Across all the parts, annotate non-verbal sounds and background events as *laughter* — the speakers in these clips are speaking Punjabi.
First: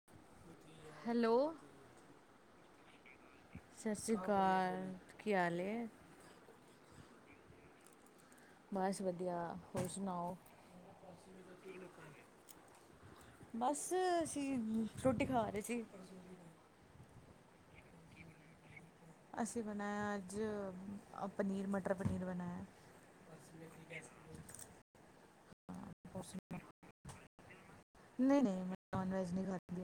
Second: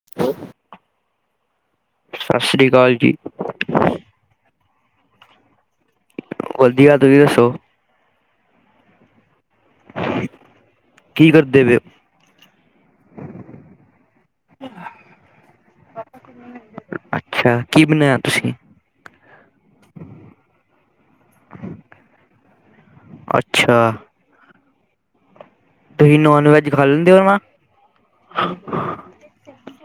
*inaudible* ਹੈਲੋ। ਸਤਿ ਸ੍ਰੀ ਅਕਾਲ ਜੀ। ਸਤਿ ਸ੍ਰੀ ਅਕਾਲ ਕੀ ਹਾਲ ਐ। ਵਧੀਆ ਤੁਸੀਂ ਦੱਸੋ? ਬਸ ਵਧੀਆ ਹੋਰ ਸੁਣਾਓ? ਕੀ ਕਰਦੇ ਪਏ ਹੋ ਬਸ ਅਸੀਂ, ਰੋਟੀ ਖਾ ਰਹੇ ਸੀ। ਅੱਛਾ, ਕੀ ਬਣਾਇਆ ਤੁਸੀਂ? ਅਸੀਂ ਬਣਾਇਆ ਅੱਜ ਪਨੀਰ ਮਟਰ- ਪਨੀਰ ਬਣਾਇ ਅੱਛਾ ਐ। *inaudible* ਤੁਸੀਂ ਨੋਨ ਵੈਜ ਖਾ ਲੈਂਦੇ ਹੋ ਨਾ? ਨਈ-ਨਈ ਮੈਂ ਨੋਨ ਵੈਜ ਨੀ ਖਾਦੀ।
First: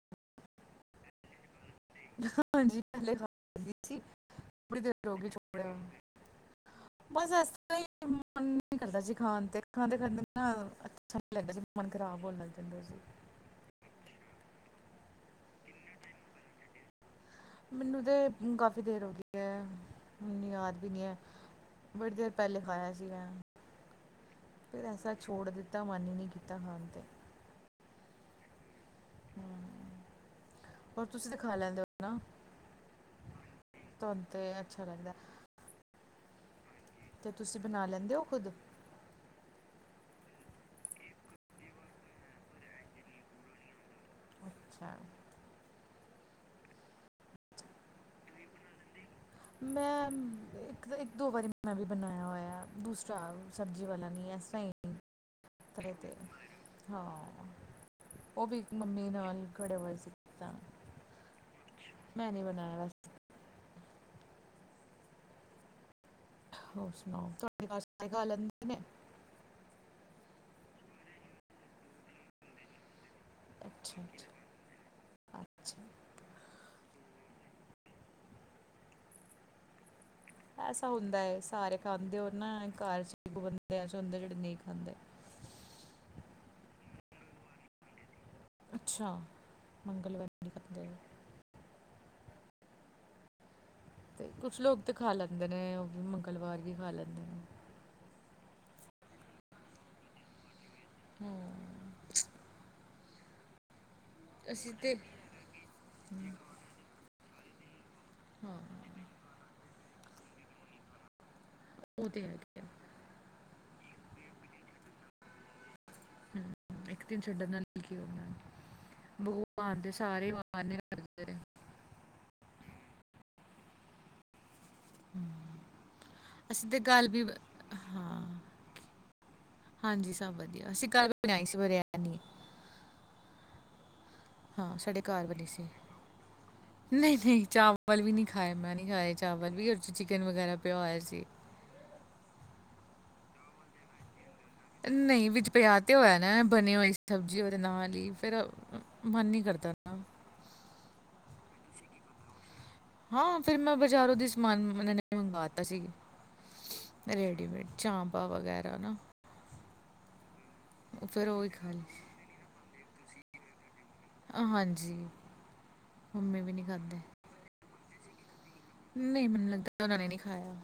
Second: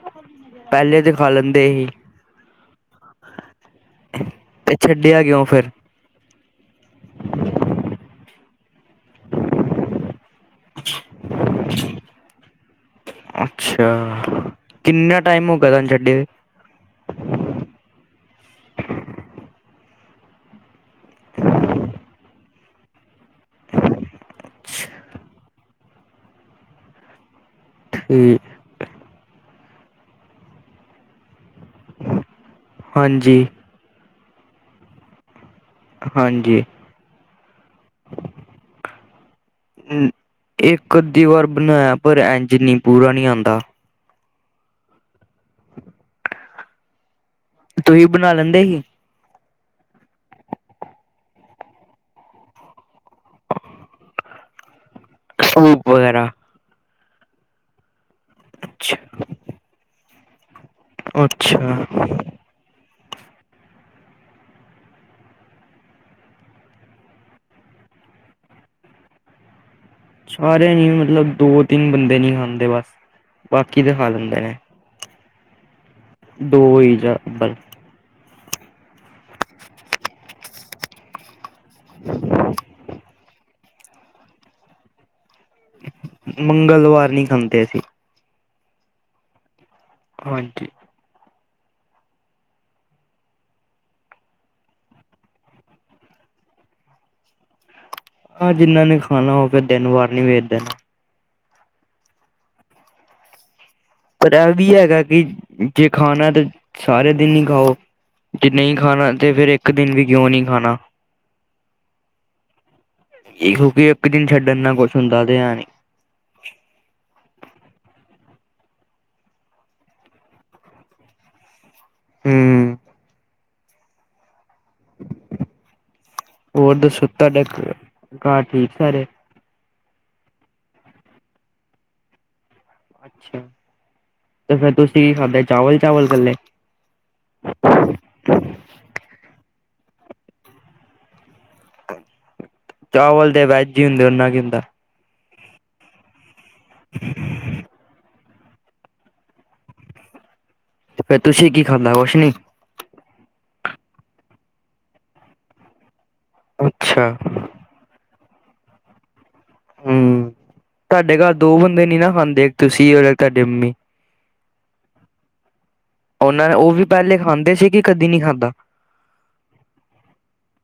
ਪਹਿਲੇ ਤੇ ਖਾ ਲੈਂਦੇ ਸੀ ਹਾਂਜੀ ਪੈਲੇ ਖਾ ਲੈਂਦੀ ਸੀ। ਤੇ ਬੜੀ ਦੇਰ ਛੱਡਿਆ ਹੋਗੀ ਕਿਉਂ ਫਿਰ ਛੋਡਿਆ ਨੂੰ। ਬਸ ਐਸ ਤਰਾਂ ਈ ਮਨ ਨੀ ਕਰਦਾ ਜੀ ਖਾਣ ਤੇ। ਖਾਂਦੇ-ਖਾਂਦੇ ਨਾ ਅਟ ਛੱਡ ਦਿਆ ਸੀ, ਜਦ ਮਨ ਖਰਾਬ ਹੋਣ ਲੱਗ ਜਾਂਦਾ ਹੈ ਤੇ। ਅੱਛਾ ਕਿੰਨਾ ਟਾਈਮ ਹੋ ਗਿਆ ਤੁਹਾਨੂੰ ਛੱਡੇ ਨੂੰ। ਮੈਨੂੰ ਤਾਂ ਕਾਫ਼ੀ ਦੇਰ ਹੋ ਗਈ ਹੈ, ਮੈਨੂੰ ਯਾਦ ਵੀ ਨਹੀਂ ਹੈ। ਬੜੀ ਦੇਰ ਪਹਿਲੇ ਖਾਇਆ ਸੀਗਾ। ਫੇਰ ਐਸਾ ਛੋੜ ਦਿੱਤਾ, ਮਨ ਹੀ ਨਹੀਂ ਕੀਤਾ ਖਾਣ ਤੇ। ਠੀਕ। ਹੂੰ, ਹੋਰ ਤੁਸੀਂ ਤੇ ਖਾ ਲੈਂਦੇ ਹੋ ਨਾ? ਹਾਂਜੀ। ਤੁਹਾਨੂੰ ਤੇ ਅੱਛਾ ਲੱਗਦਾ। ਹਾਂਜੀ। ਤੇ ਤੁਸੀਂ ਬਣਾ ਲੈਂਦੇ ਓ ਖੁਦ? ਇੱਕ, ਅੱਧੀ ਵਾਰ ਬਣਾਇਆ ਪਰ ਐਂਜ ਨੀ ਪੂਰਾ ਨੀ ਆਂਦਾ। ਅੱਛਾ। ਤੁਸੀਂ ਬਣਾ ਲੈਂਦੇ ਸੀ। ਮੈਂ ਇੱਕ, ਇੱਕ-ਦੋ ਵਾਰੀ ਮੈਂ ਵੀ ਬਣਾਇਆ ਹੋਇਆ ਦੂਸਰਾ ਸਬਜ਼ੀ ਵਾਲਾ ਨੀ। ਐ ਨਈ-ਨਈ ਸੂਪ ਤਵੇ ਤੇ, ਵਗੈਰਾ ਹਾਂ। ਓ ਵੀ ਅੱਛਾ ਮੰਮੀ ਨਾਲ ਖੜੇ ਹੋਏ ਸੀ। ਅੱਛਾ, ਮੈਂ ਨੀ ਬਣਾਇਆ ਸੀ। ਹੋਰ ਸੁਣਾਓ ਤੁਹਾਡੀ *unintelligible* ਛਾਰੇ ਨੀ ਮਤਲਬ ਦੋ, ਤਿੰਨ ਬੰਦੇ ਨੀ ਖਾਂਦੇ ਬਸ। ਬਾਕੀ ਤਾਂ ਅੱਛਾ ਖਾ ਅੱਛਾ ਲੈਂਦੇ ਨੇ। ਅੱਛਾ ਦੋ ਈ ਜਾਬਰ। *unintelligible* ਐਸਾ ਹੁੰਦਾ ਏ ਸਾਰੇ ਖਾਂਦੇ ਹੋਣ ਨਾ ਘਰ ਚ ਬੰਦੇ ਐਸੇ ਹੁੰਦੇ ਜਿਹੜੇ ਨਹੀ ਖਾਂਦੇ। ਮੰਗਲਵਾਰ ਨਹੀ ਖਾਂਦੇ ਅਸੀਂ। ਅੱਛਾ, ਮੰਗਲਵਾਰ ਨਹੀ ਹਾਂਜੀ। ਖਾਂਦੇ। ਤੇ ਕੁੱਛ ਲੋਕ ਤੇ ਖਾ ਲੈਂਦੇ ਨੇ ਓ ਵੀ ਮੰਗਲਵਾਰ ਹੀ ਖਾ ਲੈਂਦੇ ਨੇ। ਹਾਂ ਜਿੰਨਾ ਨੇ ਖਾਣਾ, ਉਹ ਫਿਰ ਦਿਨ ਵਾਰ ਨੀ ਵੇਖਦੇ। ਹੂੰ। ਪਰ ਐ ਵੀ ਅਸੀਂ ਤੇ ਹੈਗਾ ਕੀ ਜੇ ਖਾਣਾ ਤਾਂ ਸਾਰੇ ਦਿਨ ਈ ਖਾਓ। ਜੇ ਹਾਂ ਨਹੀ ਖਾਣਾ ਤੇ ਫੇਰ ਇੱਕ ਦਿਨ ਵੀ ਕਿਉਂ ਨੀ ਖਾਣਾ। ਓਹ ਤੇ ਹੈ। ਗਿਆ ਏਹੋ ਕੀ ਇੱਕ ਦਿਨ ਛੱਡਣ ਨਾਲ ਕੁੱਛ ਹੁੰਦਾ ਤੇ ਹੈ ਨੀ। ਹੂੰ ਇੱਕ ਦਿਨ ਛੱਡਣ ਨਾਲ ਕੀ ਹੋਣਾ ਭਗਵਾਨ ਦੇ ਸਾਰੇ ਮਨ ਕਰਦੇ ਨੇ। ਹੂੰ। ਅਸੀਂ ਹੋਰ ਤੇ ਗੱਲ ਦੱਸੋ, ਵੀ ਤੁਹਾਡਾ ਹਾਂ ਘਰ ਠੀਕ ਸਾਰੇ? ਹਾਂਜੀ ਸਭ ਵਧੀਆ, ਅਸੀਂ ਕੱਲ ਬਣਾਈ ਸੀ ਬਰਿਆਨੀ। ਅੱਛਾ। ਤੇ ਫੇਰ ਹਾਂ ਤੁਸੀਂ ਸਾਡੇ ਕੀ ਘਰ ਖਾਧਾ ਬਣੀ ਸੀ, ਚਾਵਲ ਚਾਵਲ ਕੱਲੇ ਨਹੀਂ-ਨਹੀਂ ਚਾਵਲ ਵਾਲੀ ਨੀ ਖਾਏ ਮੈਂ ਨੀ ਖਾਏ ਚਾਵਲ ਵੀ ਓ 'ਚ ਚਿਕਨ ਵਗੈਰਾ ਪਿਆ ਹੋਇਆ ਸੀ। ਚਾਵਲ ਤੇ ਵੈਜ ਈ ਹੁੰਦੇ, ਓਨਾ ਕੀ ਹੁੰਦਾ। ਨਹੀ ਵਿੱਚ ਪਿਆਜ ਤਾਂ ਹੋਇਆ ਨਾ ਬਣੀ ਹੋਈ ਸਬਜ਼ੀ ਓਹਦੇ ਨਾਲ ਈ ਫਿਰ ਮਨ ਨੀ ਕਰਦਾ ਨਾ। ਤੇ ਫੇਰ ਤੁਸੀਂ ਕੀ ਖਾਧਾ ਰੋਸ਼ਨੀ ਹਾਂ ਫਿਰ ਮੈਂ ਬਾਜ਼ਾਰੋਂਦੀ ਸਮਾਨ ਉਹਨਾਂ ਨੇ ਮੰਗਵਾਤਾ ਸੀ, ਅੱਛਾ। ਰੇਡੀਮੇਡ ਚਾਂਪਾ ਵਗੈਰਾ ਨਾ ਹਮ, ਉਹ ਤੁਹਾਡੇ ਫਿਰ ਘਰ ਉਹ ਹੀ ਦੋ ਖਾ ਲਈ ਬੰਦੇ ਨੀ ਨਾ ਖਾਂਦੇ, ਇੱਕ ਤੁਸੀਂ ਔਰ ਤੁਹਾਡੇ ਮੰਮੀ ਹਾਂਜੀ ਮੰਮੀ ਉਹਨਾਂ ਨਹੀਂ ਉਹ ਵੀ ਖਾਂਦੇ ਪਹਿਲੇ ਖਾਂਦੇ ਸੀ ਕਿ ਕਦੀ ਨਹੀਂ ਖਾਂਦਾ ਨਹੀਂ ਮੈਨੂੰ ਲੱਗਦਾ, ਉਹਨਾਂ ਨੇ ਨਹੀਂ ਖਾਇਆ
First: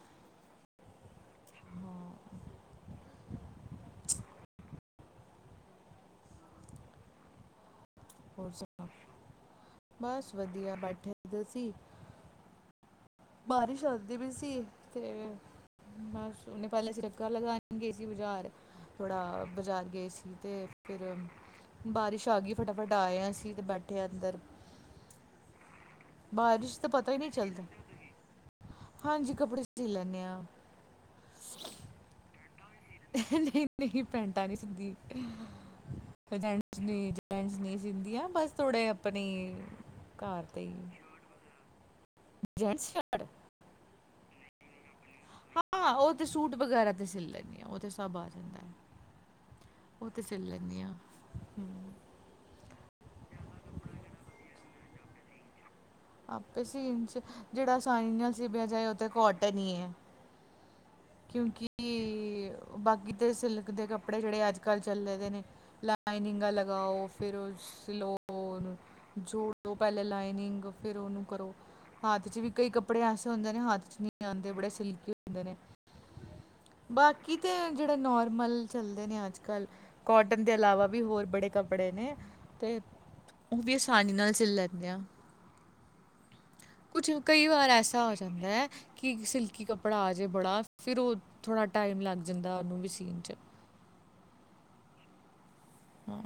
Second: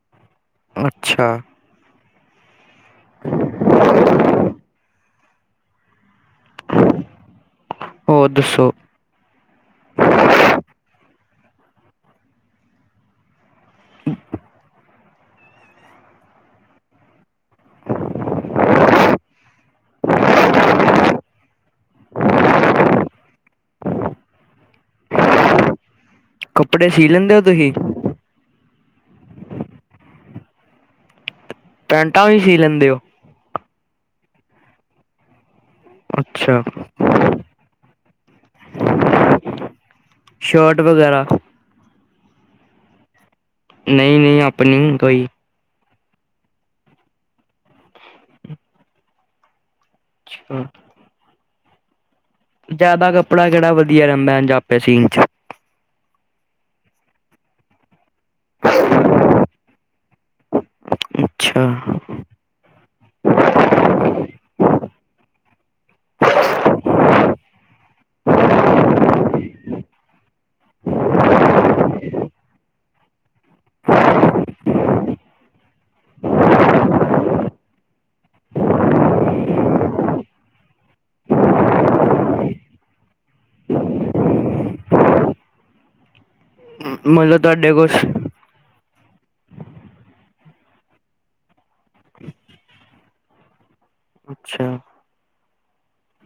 ਅੱਛਾ ਹਾਂ ਹ *inaudible* ਹੋਰ ਸੁਣਾ, ਬਸ ਵਧੀਆ ਬੈਠੇ ਦੇ ਸੀ। ਬਾਰਿਸ਼ ਆਂਉਦੀ ਵੀ ਸੀ, ਤੇ ਬਸ ਉਹਨੇ ਪਹਿਲੇ ਸਿਰਕਾ ਲਗਾਉਣ ਗਏ ਸੀ ਬਜ਼ਾਰ ਥੋੜਾ ਬਜ਼ਾਰ ਗਏ ਸੀ ਤੇ ਫਿਰ ਬਾਰਿਸ਼ ਆ ਗਈ, ਫਟਾਫਟ ਆਏ ਆ ਅਸੀਂ, ਤੇ ਬੈਠੇ ਅੰਦਰ। ਬਾਰਿਸ਼ ਕੱਪੜੇ ਤਾਂ ਸੀ ਪਤਾ ਹੀ ਨਹੀਂ ਲੈਂਦੇ ਓ ਚੱਲਦਾ ਤੁਸੀਂ? ਹਾਂਜੀ ਕੱਪੜੇ ਸੀ ਲੈਂਦੇ ਆ। ਪੈਂਟਾਂ ਵੀ ਸੀ ਲੈਂਦੇ ਓ? ਨਹੀਂ- ਨਹੀਂ ਪੈਂਟਾਂ ਨੀ ਸਿੰਦੀ। *unintelligible* ਅੱਛਾ ਨੀ ਸਿੰਦੀਆ ਬਸ ਥੋੜੇ ਆਪਣੇ ਈ ਘਰ ਤੇ ਈ। ਸ਼ਰਟ ਵਗੈਰਾ ਜੇਂਟਸ ਸ਼ਰਟ ਨਹੀਂ- ਨਹੀਂ ਆਪਣੀ ਕੋਈ ਹਾਂ ਉਹ ਤੇ ਸੂਟ ਵਗੈਰਾ ਤੇ ਸਿਲ ਲੈਂਦੀ ਆ ਉਹ ਤੇ ਸਭ ਆ ਜਾਂਦਾ ਉਹ ਤੇ ਸਿਲ ਅੱਛਾ, ਲੈਂਦੀ ਹਾਂ, ਹਮ ਜਿਆਦਾ ਕੱਪੜਾ ਜਿਹੜਾ ਵਧੀਆ ਰਹਿੰਦਾ ਆਪੇ ਸੀਨ ਚ ਆਪੇ ਸੀਨ 'ਚ, ਜਿਹੜਾ ਆਸਾਨੀ ਨਾਲ ਸੀਬਿਆ ਜਾਏ ਉਹ ਤਾਂ ਕੋਟਨ ਹੀ ਹੈ ਅੱਛਾ ਕਿਉਂਕਿ, ਬਾਕੀ ਦੇ ਸਿਲਕ ਦੇ ਕੱਪੜੇ ਜਿਹੜੇ ਅੱਜ -ਕੱਲ੍ਹ ਚੱਲੇ ਦੇ ਨੇ ਲਾਈਨਿੰਗਾਂ ਲਗਾਓ ਫਿਰ ਸਿਲੋਨੂੰ ਜੋੜੋ ਪਹਿਲੇ ਲਾਈਨਿੰਗ ਫਿਰ ਉਹਨੂੰ ਕਰੋ ਹੱਥ ਚ ਵੀ ਕਈ ਕੱਪੜੇ ਐਸੇ ਹੁੰਦੇ ਨੇ ਹੱਥ ਚ ਨਹੀਂ ਆਂਦੇ ਬੜੇ ਸਿਲਕੀ ਹੁੰਦੇ ਨੇ ਹਾਂ *unintelligible* ਬਾਕੀ ਤੇ ਜਿਹੜੇ ਨੋਰਮਲ ਚੱਲਦੇ ਨੇ ਅੱਜ ਕੱਲ੍ਹ ਕੋਟਨ ਦੇ ਇਲਾਵਾ ਵੀ ਹੋਰ ਬੜੇ ਕੱਪੜੇ ਨੇ ਤੇ ਉਹ ਵੀ ਆਸਾਨੀ ਨਾਲ ਸਿਲ ਲੈਂਦੇ ਆ ਕੁਛ ਮਤਲਬ ਕਈ ਵਾਰ ਤੁਹਾਡੇ ਕੋਲ ਐਸਾ ਆ ਜਾਂਦੈ ਕਿ ਸਿਲਕੀ ਕੱਪੜਾ ਆ ਜੇ ਬੜਾ ਫਿਰ ਉਹ ਥੋੜ੍ਹਾ ਟਾਈਮ ਲੱਗ ਜਾਂਦਾ ਉਹਨੂੰ ਵੀ ਸੀਨ 'ਚ ਅੱਛਾ ਹਾਂ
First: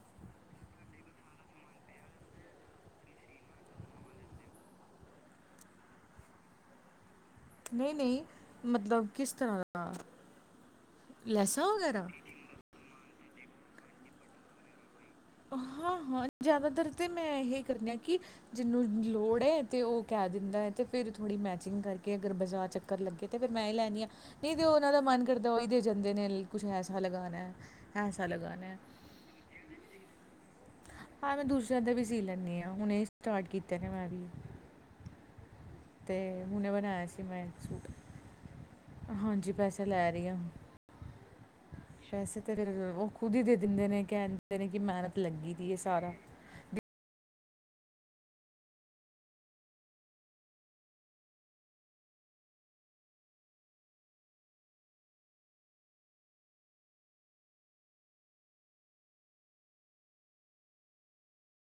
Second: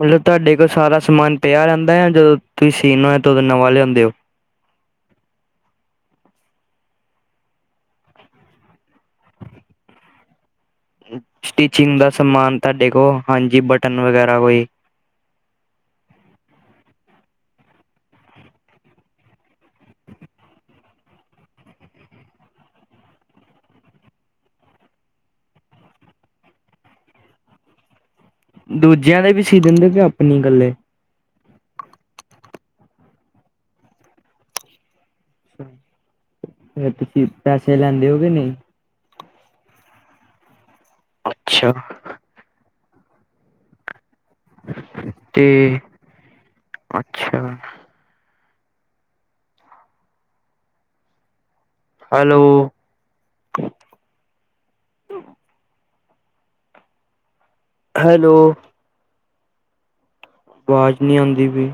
ਮਤਲਬ ਤੁਹਾਡੇ ਕੋਲ ਸਾਰਾ ਸਮਾਨ ਪਿਆ ਰਹਿੰਦੈ ਜਦੋਂ ਤੁਸੀਂ ਸੀਣਾ ਹੋਏ ਤਾਂ ਉਦੋਂ ਨਵਾਂ ਲਿਆਉਂਦੇ ਹੋ ਨਹੀਂ ਨਹੀਂ ਮਤਲਬ ਕਿਸ ਤਰ੍ਹਾਂ ਦਾ ਲੈਸਾਂ ਸਟਿਚਿੰਗ ਵਗੈਰਾ ਦਾ ਸਮਾਨ ਤੁਹਾਡੇ ਕੋਲ ਹਾਂਜੀ ਬਟਨ ਵਗੈਰਾ ਕੋਈ ਹਾਂ ਹਾਂ ਜ਼ਿਆਦਾਤਰ ਤੇ ਮੈਂ ਇਹ ਕਰਨੀ ਆ ਕਿ ਜਿਹਨੂੰ ਲੋੜ ਏ ਤੇ ਉਹ ਕਹਿ ਦਿੰਦੈ ਤੇ ਫਿਰ ਥੋੜ੍ਹੀ ਮੈਚਿੰਗ ਕਰਕੇ ਅਗਰ ਬਜ਼ਾਰ ਕਰ ਲੱਗੇ ਤੇ ਫਿਰ ਮੈਂ ਈ ਲੈਂਣੀ ਆਂ ਨਹੀਂ ਤੇ ਉਹਨਾਂ ਦਾ ਮਨ ਕਰਦਾ ਉਹੀ ਦੇ ਜਾਂਦੇ ਨੇ ਕੁਛ ਐਸਾ ਲਗਾਣੈ ਐਸਾ ਲਗਾਣੈ ਜ਼ਿਆਦਾ ਵੀ ਸੀ ਦਿੰਦੇ ਫ ਆਪਣੀ ਗੱਲੇ ਹਾਂ ਮੈਂ ਦੂਸਰਿਆਂ ਦੇ ਵੀ ਸੀ ਲੈਂਨੀ ਹਾਂ ਹੁਣੇ ਸਟਾਰਟ ਕੀਤੇ ਨੇ ਮੈਂ ਵੀ ਤੇ ਹੁਣੇ ਬਣਾਇਆ ਸੀ ਤੁਸੀਂ ਮੈਂ ਇੱਕ ਪੈਸੇ ਸੂਟ ਲੈਂਦੇ ਹੋ ਕੇ ਨਹੀਂ ਹਾਂਜੀ ਪੈਸੇ ਲੈ ਰਹੀ ਆ ਅੱਛਾ ਵੈਸੇ ਤੇ ਉਹ ਖੁਦ ਹੀ ਦੇ ਦਿੰਦੇ ਨੇ ਕਹਿ ਦਿੰਦੇ ਨੇ ਕਿ ਮਿਹਨਤ ਤੇ ਲੱਗੀ ਦੀਏ ਸਾਰਾ ਅੱਛਾ ਹੈਲੋ, ਹੈਲੋ, ਆਵਾਜ਼ ਨਹੀਂ ਆਂਦੀ ਬੀ।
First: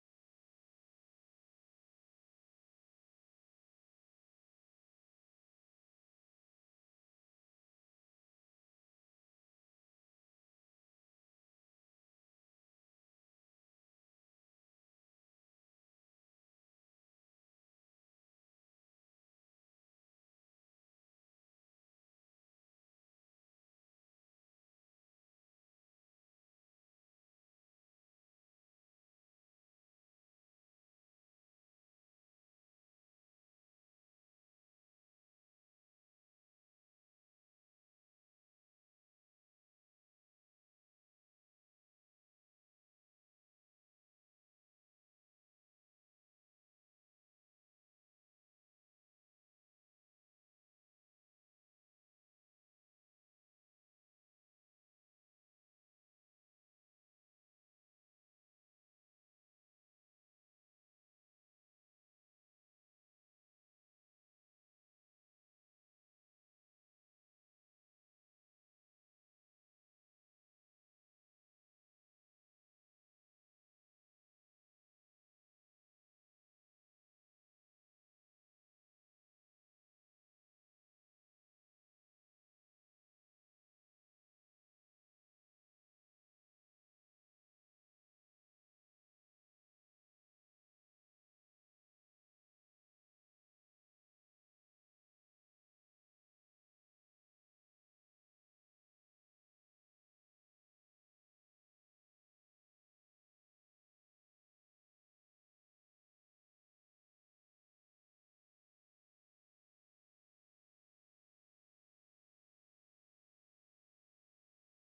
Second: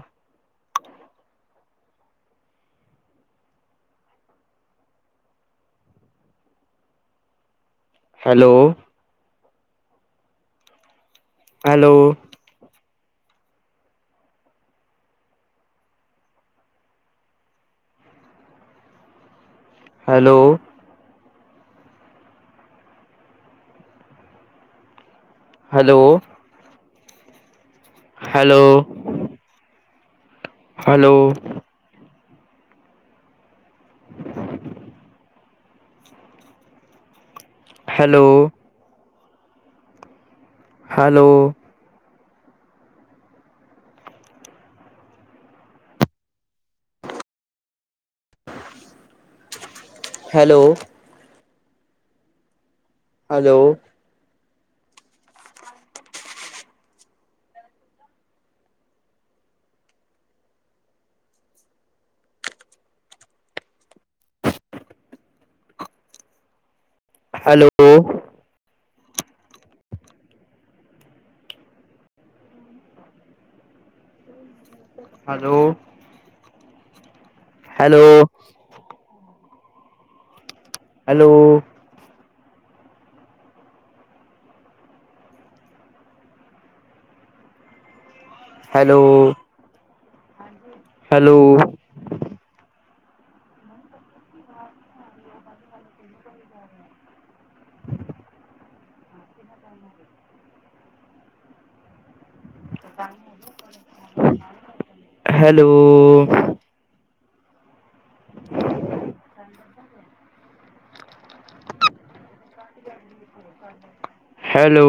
Hello, hello, hello, hello, hello hello *unintelligible* hello hello *unintelligible* *inaudible* hello hello hello hello hello, hello, hello, hello, hello, hello *unintelligible* hello,